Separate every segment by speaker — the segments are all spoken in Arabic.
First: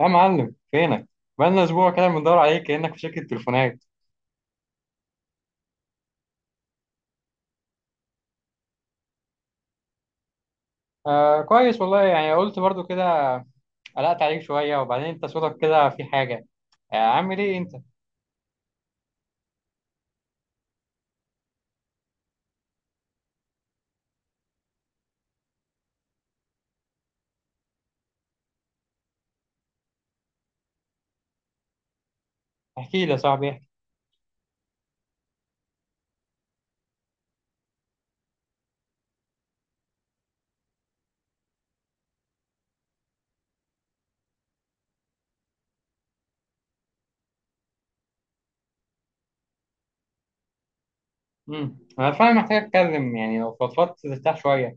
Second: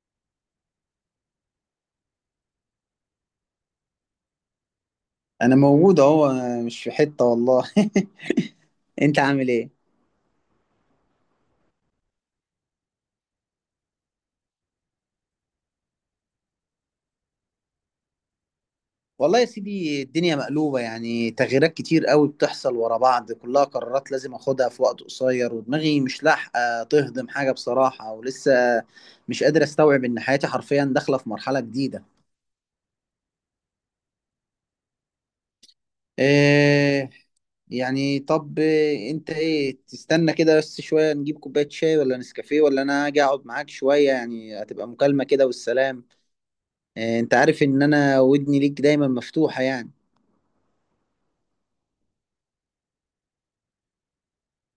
Speaker 1: يا معلم فينك؟ بقالنا اسبوع كده بندور عليك كانك في شركه تليفونات.
Speaker 2: انا موجود اهو. أنا مش في حتة والله. انت عامل ايه؟
Speaker 1: آه كويس والله، يعني قلت برضو كده. قلقت عليك شويه، وبعدين انت صوتك كده في حاجه. عامل ايه انت؟
Speaker 2: والله يا سيدي الدنيا مقلوبة، يعني تغييرات كتير قوي بتحصل ورا بعض، كلها قرارات لازم اخدها في وقت قصير، ودماغي مش لاحقة تهضم حاجة بصراحة، ولسه مش قادر استوعب ان حياتي حرفيا داخلة في مرحلة جديدة.
Speaker 1: احكي لي يا صاحبي، احكي.
Speaker 2: إيه يعني طب، انت ايه تستنى كده بس شوية نجيب كوباية شاي ولا نسكافيه ولا انا اجي اقعد معاك شوية؟ يعني هتبقى مكالمة كده والسلام. إيه، انت عارف ان انا ودني ليك دايما مفتوحة يعني.
Speaker 1: انا فعلا محتاج اتكلم، يعني لو فضفضت ترتاح شويه.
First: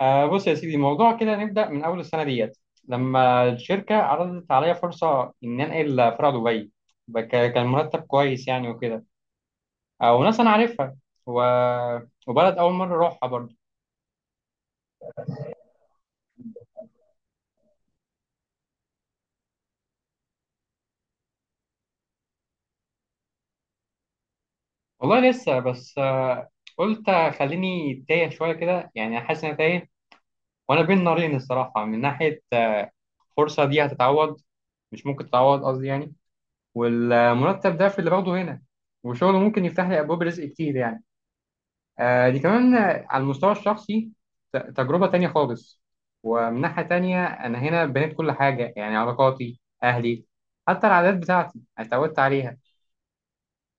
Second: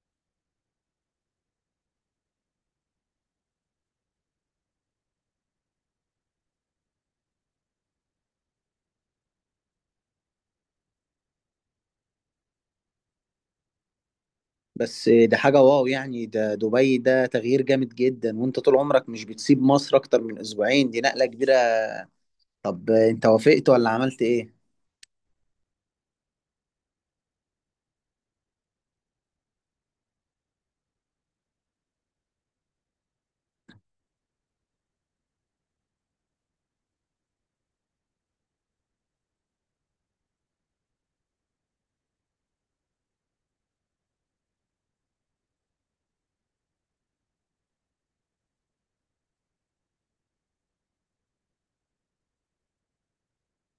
Speaker 1: بص يا سيدي، الموضوع كده نبدا من اول السنه ديت، لما الشركه عرضت عليا فرصه ان انقل فرع دبي بك- كان مرتب كويس يعني وكده. وناس انا عارفها، و... وبلد اول مره اروحها برضو.
Speaker 2: بس ده حاجة واو يعني، ده دبي، ده تغيير جامد جدا، وانت طول عمرك مش بتسيب مصر اكتر من اسبوعين، دي نقلة كبيرة. طب انت وافقت ولا عملت ايه؟
Speaker 1: والله لسه، بس قلت خليني تايه شويه كده، يعني حاسس ان أنا تايه. وانا بين نارين الصراحه، من ناحيه الفرصه دي هتتعوض، مش ممكن تتعوض قصدي يعني. والمرتب ده في اللي باخده هنا، وشغله ممكن يفتح لي ابواب رزق كتير يعني. دي كمان، على المستوى الشخصي تجربه تانية خالص. ومن ناحيه تانية انا هنا بنيت كل حاجه، يعني علاقاتي، اهلي، حتى العادات بتاعتي اتعودت عليها.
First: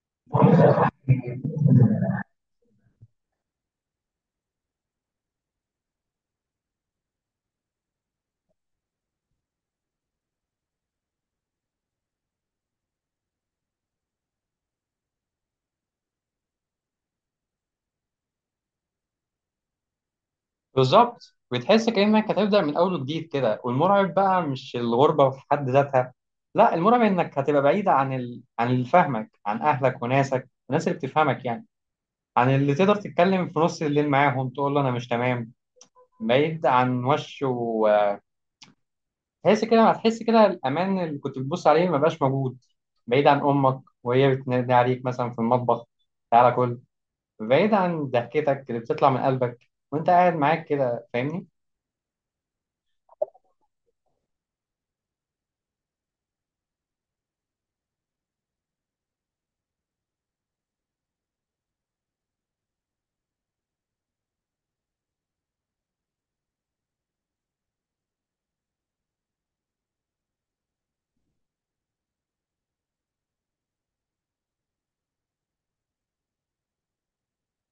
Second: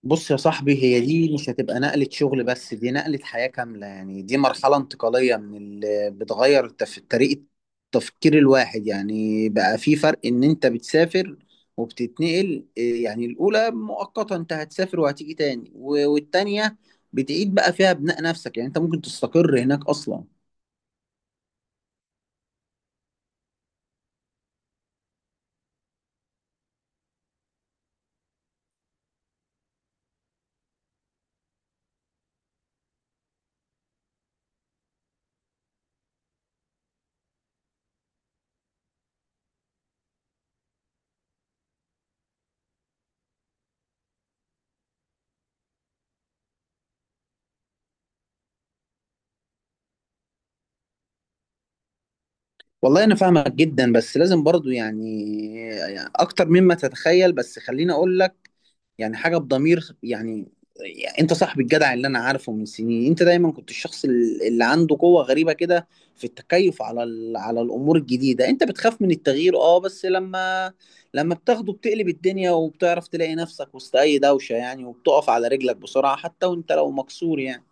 Speaker 2: بص يا صاحبي، هي دي مش هتبقى نقلة شغل بس، دي نقلة حياة كاملة، يعني دي مرحلة انتقالية من اللي بتغير طريقة تفكير الواحد، يعني بقى في فرق ان انت بتسافر وبتتنقل. إيه يعني الاولى مؤقتا، انت هتسافر وهتيجي تاني، والتانية بتعيد بقى فيها بناء نفسك، يعني انت ممكن تستقر هناك اصلا.
Speaker 1: بالظبط، بتحس كأنك هتبدأ من أول وجديد كده، والمرعب بقى مش الغربة في حد ذاتها. لا، المرعب إنك هتبقى بعيدة عن عن اللي فاهمك، عن أهلك وناسك، الناس اللي بتفهمك يعني. عن اللي تقدر تتكلم في نص الليل معاهم، تقول له أنا مش تمام. بعيد عن وش، وتحس كده، هتحس كده الأمان اللي كنت بتبص عليه ما بقاش موجود. بعيد عن أمك وهي بتنادي عليك مثلا في المطبخ: تعالى كل. بعيد عن ضحكتك اللي بتطلع من قلبك وأنت قاعد معاك كده، فاهمني؟
Speaker 2: والله انا فاهمك جدا بس لازم برضو يعني، يعني اكتر مما تتخيل، بس خليني اقول لك يعني حاجه بضمير يعني. يعني انت صاحب الجدع اللي انا عارفه من سنين، انت دايما كنت الشخص اللي عنده قوه غريبه كده في التكيف على الامور الجديده، انت بتخاف من التغيير اه، بس لما بتاخده بتقلب الدنيا وبتعرف تلاقي نفسك وسط اي دوشه، يعني وبتقف على رجلك بسرعه حتى وانت لو مكسور يعني.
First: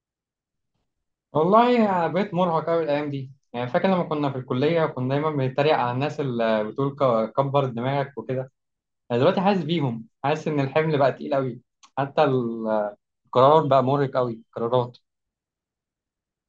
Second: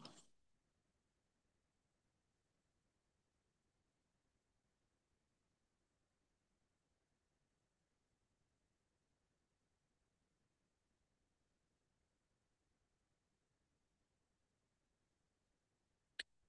Speaker 1: والله أنا بقيت مرهق أوي الأيام دي. يعني فاكر لما كنا في الكلية، كنا دايما بنتريق على الناس اللي بتقول كبر دماغك وكده. أنا دلوقتي حاسس بيهم، حاسس إن الحمل بقى تقيل أوي. حتى ال- القرار بقى مرهق أوي، القرارات.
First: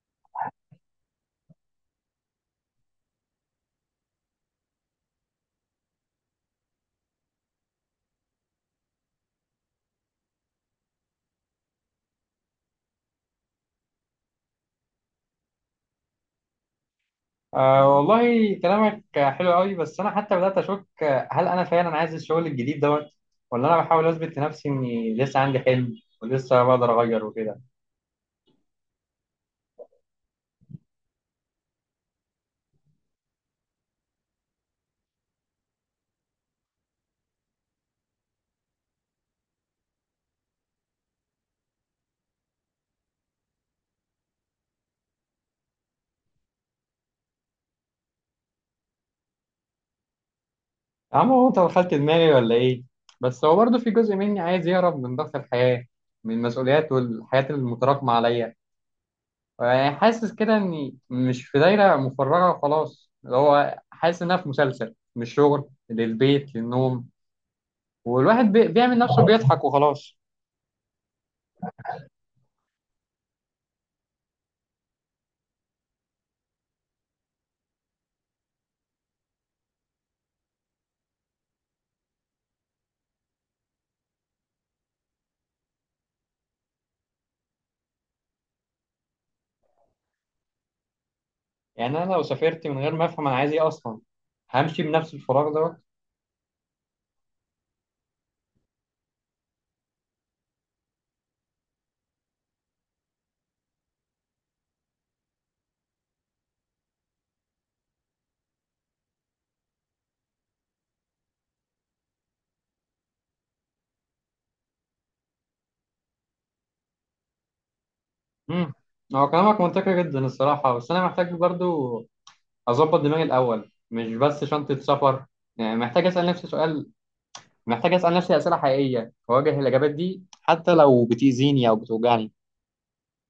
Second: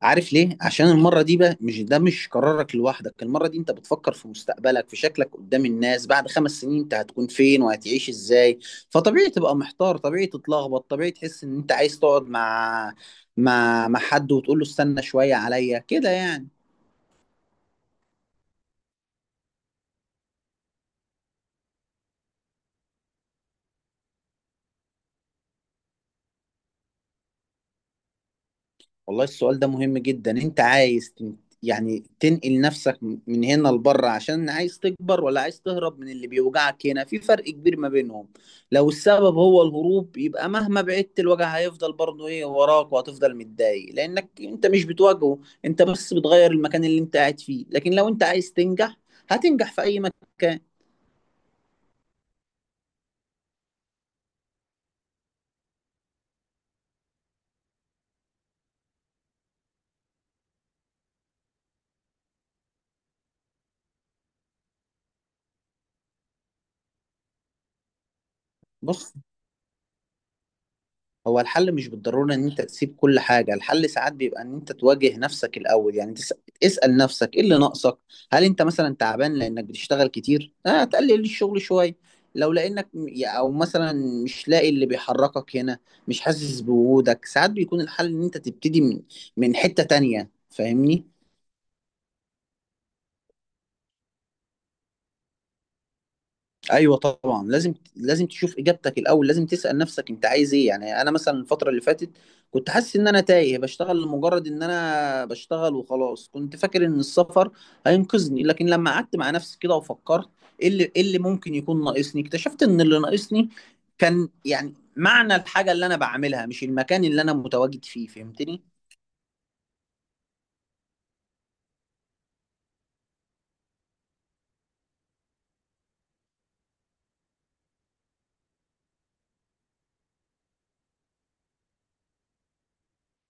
Speaker 2: عارف ليه؟ عشان المرة دي بقى مش ده مش قرارك لوحدك، المرة دي انت بتفكر في مستقبلك، في شكلك قدام الناس، بعد 5 سنين انت هتكون فين وهتعيش ازاي؟ فطبيعي تبقى محتار، طبيعي تتلخبط، طبيعي تحس ان انت عايز تقعد مع مع حد وتقول له استنى شوية عليا، كده يعني.
Speaker 1: آه، والله كلامك حلو أوي، بس أنا حتى بدأت أشك، هل أنا فعلا عايز الشغل الجديد دوت؟ ولا أنا بحاول أثبت لنفسي إني لسه عندي حلم ولسه بقدر أغير وكده؟
Speaker 2: والله السؤال ده مهم جدا، انت عايز يعني تنقل نفسك من هنا لبره عشان عايز تكبر، ولا عايز تهرب من اللي بيوجعك هنا؟ في فرق كبير ما بينهم. لو السبب هو الهروب يبقى مهما بعدت الوجع هيفضل برضه ايه وراك، وهتفضل متضايق لانك انت مش بتواجهه، انت بس بتغير المكان اللي انت قاعد فيه. لكن لو انت عايز تنجح هتنجح في اي مكان.
Speaker 1: يا عم، هو انت دخلت دماغي ولا ايه؟ بس هو برضه في جزء مني عايز يهرب من ضغط الحياة، من المسؤوليات والحياة المتراكمة عليا. يعني حاسس كده اني مش في دايرة مفرغة وخلاص، اللي هو حاسس انها في مسلسل من الشغل للبيت للنوم. والواحد بيعمل
Speaker 2: بص،
Speaker 1: نفسه بيضحك وخلاص.
Speaker 2: هو الحل مش بالضرورة ان انت تسيب كل حاجة، الحل ساعات بيبقى ان انت تواجه نفسك الاول، يعني اسأل نفسك ايه اللي ناقصك. هل انت مثلا تعبان لانك بتشتغل كتير؟ اه تقلل الشغل شوية. لو لانك او مثلا مش لاقي اللي بيحركك هنا، مش حاسس بوجودك، ساعات بيكون الحل ان انت تبتدي من حتة تانية، فاهمني؟
Speaker 1: يعني انا لو سافرت من غير ما افهم انا عايز ايه اصلا، همشي بنفس الفراغ دوت.
Speaker 2: ايوه طبعا لازم تشوف اجابتك الاول، لازم تسال نفسك انت عايز ايه. يعني انا مثلا الفتره اللي فاتت كنت حاسس ان انا تايه، بشتغل لمجرد ان انا بشتغل وخلاص. كنت فاكر ان السفر هينقذني، لكن لما قعدت مع نفسي كده وفكرت ايه اللي ممكن يكون ناقصني اكتشفت ان اللي ناقصني كان يعني معنى الحاجه اللي انا بعملها، مش المكان اللي انا متواجد فيه، فهمتني؟
Speaker 1: امم هو كلامك منطقي جدا الصراحة، بس انا محتاج برضه اظبط دماغي الاول، مش بس شنطه سفر. يعني محتاج اسال نفسي سؤال، محتاج اسال نفسي اسئله حقيقيه، واواجه الاجابات دي حتى لو بتاذيني او بتوجعني.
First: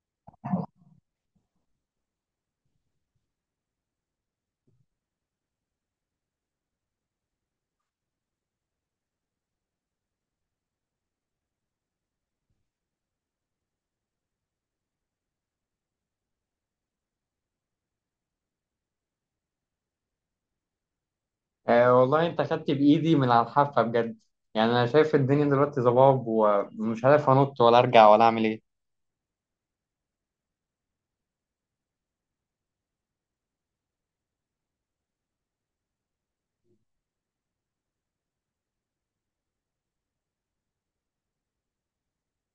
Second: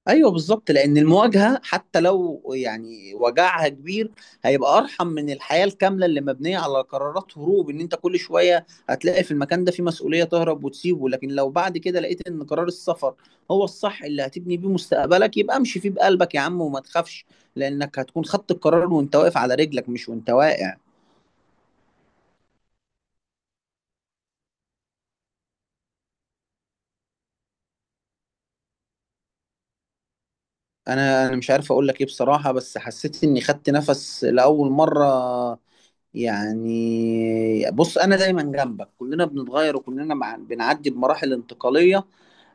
Speaker 2: ايوه بالظبط، لان المواجهه حتى لو يعني وجعها كبير هيبقى ارحم من الحياه الكامله اللي مبنيه على قرارات هروب، ان انت كل شويه هتلاقي في المكان ده في مسؤوليه تهرب وتسيبه. لكن لو بعد كده لقيت ان قرار السفر هو الصح اللي هتبني بيه مستقبلك يبقى امشي فيه بقلبك يا عم، وما تخافش. لانك هتكون خدت القرار وانت واقف على رجلك، مش وانت واقع.
Speaker 1: آه، والله انت خدت بايدي من على الحافه بجد. يعني انا شايف الدنيا دلوقتي ضباب، ومش عارف انط ولا ارجع ولا اعمل ايه.
Speaker 2: انا مش عارف اقول لك ايه بصراحه، بس حسيت اني خدت نفس لاول مره. يعني بص انا دايما جنبك، كلنا بنتغير وكلنا مع بنعدي بمراحل انتقاليه،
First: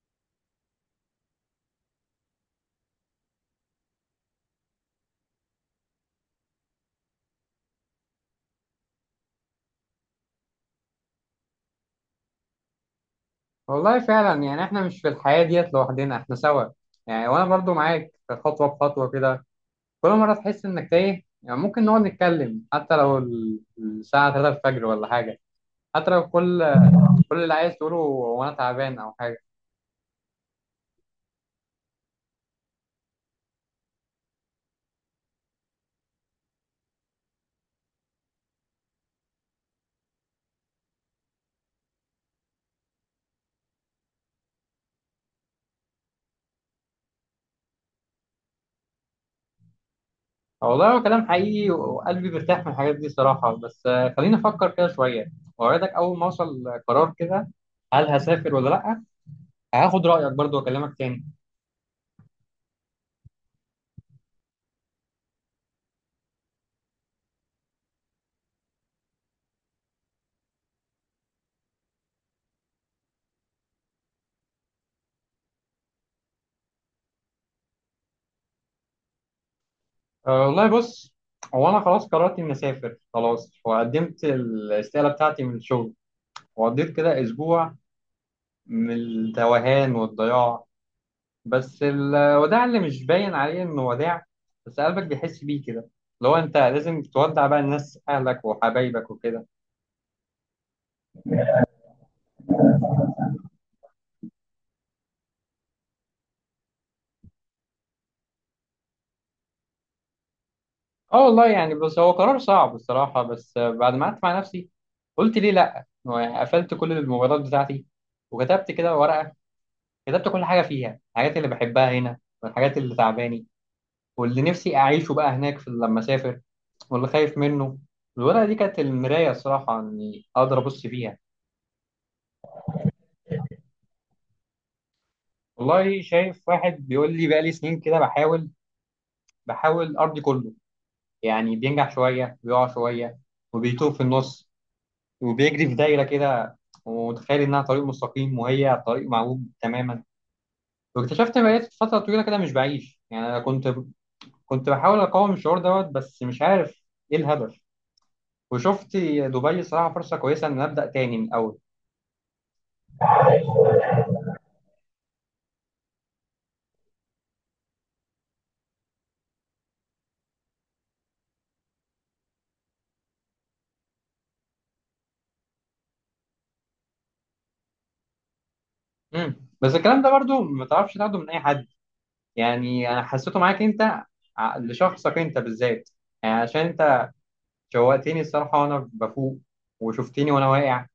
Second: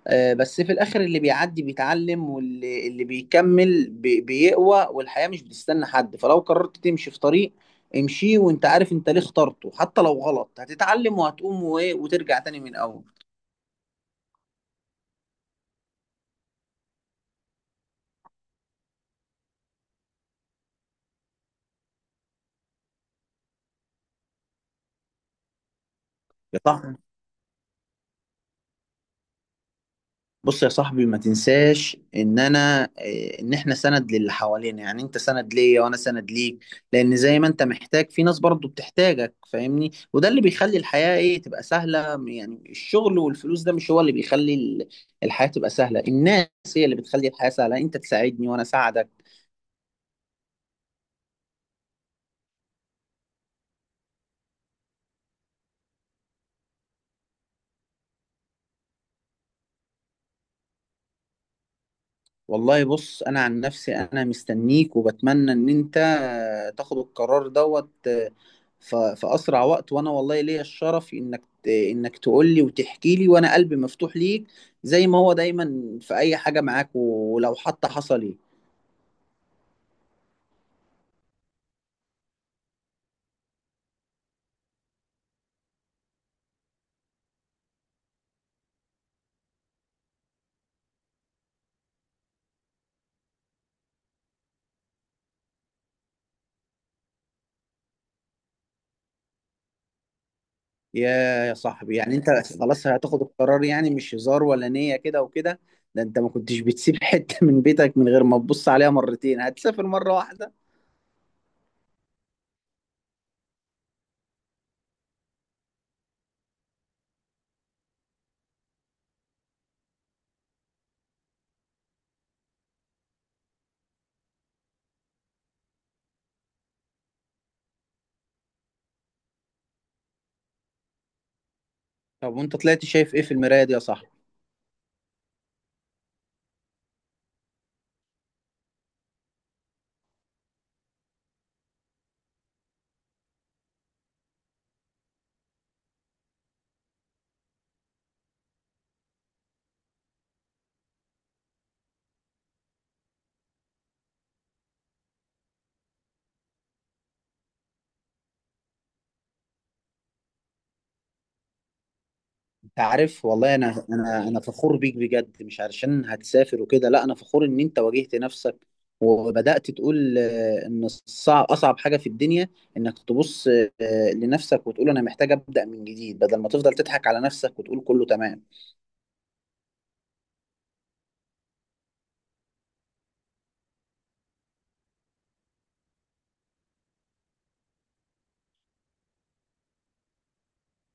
Speaker 2: بس في الاخر اللي بيعدي بيتعلم، واللي بيكمل بيقوى، والحياه مش بتستنى حد. فلو قررت تمشي في طريق امشي وانت عارف انت ليه اخترته. حتى لو غلط هتتعلم وهتقوم وترجع تاني من الاول.
Speaker 1: والله فعلا، يعني احنا مش في الحياه ديت لوحدنا، احنا سوا. يعني وانا برضو معاك خطوه بخطوه كده. كل مره تحس انك تايه، يعني ممكن نقعد نتكلم حتى لو الساعه 3 الفجر ولا حاجه. حتى لو
Speaker 2: يا
Speaker 1: كل
Speaker 2: صح.
Speaker 1: كل اللي عايز تقوله هو انا تعبان او حاجه.
Speaker 2: بص يا صاحبي ما تنساش ان انا إيه، ان احنا سند للي حوالينا، يعني انت سند ليا وانا سند ليك. لان زي ما انت محتاج في ناس برضو بتحتاجك فاهمني، وده اللي بيخلي الحياة تبقى سهلة. يعني الشغل والفلوس ده مش هو اللي بيخلي الحياة تبقى سهلة، الناس هي اللي بتخلي الحياة سهلة، انت تساعدني وانا اساعدك.
Speaker 1: آه، والله هو كلام حقيقي، وقلبي بيرتاح من الحاجات دي صراحه، بس خليني افكر كده شويه. واوعدك اول ما اوصل قرار كده، هل هسافر ولا لا، هاخد رايك برضو واكلمك تاني.
Speaker 2: والله بص انا عن نفسي انا مستنيك، وبتمنى ان انت تاخد القرار دوت في اسرع وقت، وانا والله ليا الشرف انك انك تقول لي وتحكي لي، وانا قلبي مفتوح ليك زي ما هو دايما في اي حاجة معاك ولو حتى حصل ايه.
Speaker 1: أه والله، بص. هو انا خلاص قررت اني اسافر خلاص، وقدمت الاستقاله بتاعتي من الشغل. وقضيت كده اسبوع من التوهان والضياع. بس الوداع اللي مش باين عليه انه وداع، بس قلبك بيحس بيه كده، اللي هو انت لازم تودع بقى الناس، اهلك وحبايبك وكده.
Speaker 2: يا يا صاحبي يعني انت خلاص هتاخد القرار يعني، مش هزار ولا نية كده وكده. ده انت ما كنتش بتسيب حتة من بيتك من غير ما تبص عليها مرتين، هتسافر مرة واحدة؟
Speaker 1: اه والله يعني، بس هو قرار صعب الصراحة، بس بعد ما قعدت مع نفسي قلت ليه لا. هو يعني قفلت كل الموبايلات بتاعتي، وكتبت كده ورقة، كتبت كل حاجة فيها، الحاجات اللي بحبها هنا، والحاجات اللي تعباني، واللي نفسي اعيشه بقى هناك في لما اسافر، واللي خايف منه. الورقة دي كانت المراية الصراحة، اني اقدر ابص فيها.
Speaker 2: طب وانت طلعت شايف ايه في المراية دي يا صاحبي؟
Speaker 1: والله شايف واحد بيقول لي بقالي سنين كده، بحاول أرضي كله. يعني بينجح شوية، بيقع شوية، وبيتوه في النص، وبيجري في دايرة كده، ومتخيل إنها طريق مستقيم، وهي طريق معوج تماما. واكتشفت إن بقيت فترة طويلة كده مش بعيش يعني. أنا كنت بحاول أقاوم الشعور دوت، بس مش عارف إيه الهدف. وشفت دبي صراحة فرصة كويسة إن أبدأ تاني من الأول.
Speaker 2: انت عارف والله، انا فخور بيك بجد، مش علشان هتسافر وكده، لا انا فخور ان انت واجهت نفسك وبدأت تقول ان الصعب اصعب حاجة في الدنيا انك تبص لنفسك وتقول انا محتاج أبدأ من جديد، بدل ما تفضل تضحك على نفسك وتقول كله تمام.
Speaker 1: مم. بس الكلام ده برضو ما تعرفش تاخده من أي حد، يعني انا حسيته معاك انت، لشخصك انت بالذات. يعني عشان انت شوقتني الصراحه وانا بفوق، وشفتني وانا واقع،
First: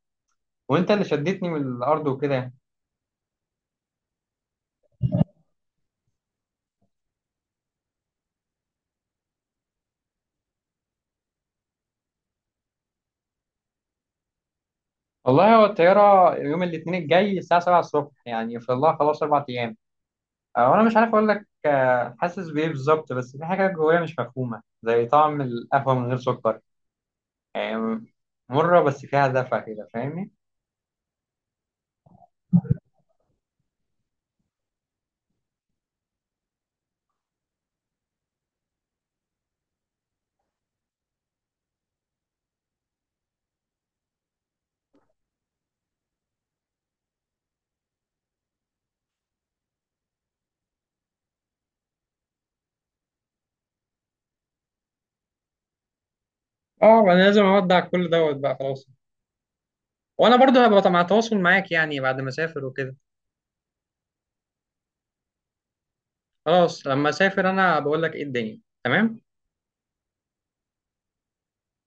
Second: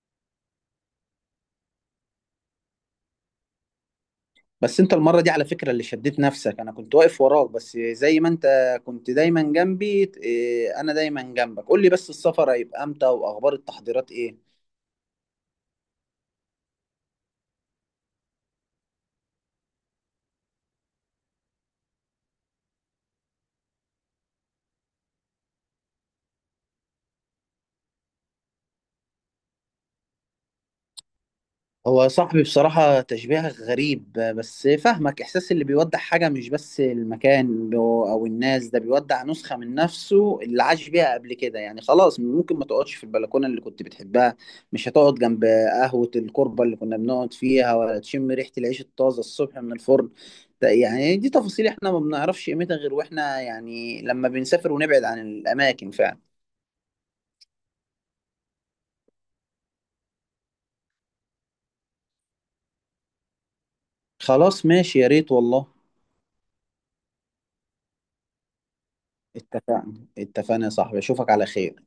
Speaker 1: وانت اللي شدتني من الارض وكده يعني.
Speaker 2: بس انت المرة دي على فكرة اللي شديت نفسك، انا كنت واقف وراك بس، زي ما انت كنت دايما جنبي. انا دايما جنبك، قول لي بس السفر هيبقى امتى؟ واخبار التحضيرات ايه؟
Speaker 1: والله هو الطياره يوم الاثنين الجاي الساعه 7 الصبح، يعني في الله خلاص 4 ايام. وانا مش عارف اقول لك حاسس بايه بالظبط، بس في حاجه جوايا مش مفهومه زي طعم القهوه من غير سكر. يعني مره بس فيها دفى كده، فاهمني؟
Speaker 2: هو صاحبي بصراحة تشبيه غريب بس فاهمك، إحساس اللي بيودع حاجة مش بس المكان أو الناس، ده بيودع نسخة من نفسه اللي عاش بيها قبل كده. يعني خلاص ممكن ما تقعدش في البلكونة اللي كنت بتحبها، مش هتقعد جنب قهوة الكربة اللي كنا بنقعد فيها، ولا تشم ريحة العيش الطازة الصبح من الفرن. ده يعني دي تفاصيل إحنا ما بنعرفش قيمتها غير وإحنا يعني لما بنسافر ونبعد عن الأماكن فعلا.
Speaker 1: اه، انا لازم اودع كل دوت بقى خلاص. وانا برضو هبقى مع تواصل معاك، يعني بعد ما اسافر وكده.
Speaker 2: خلاص ماشي، يا ريت والله.
Speaker 1: خلاص لما اسافر انا بقول لك ايه الدنيا تمام.
Speaker 2: اتفق- اتفقنا يا صاحبي، أشوفك على خير.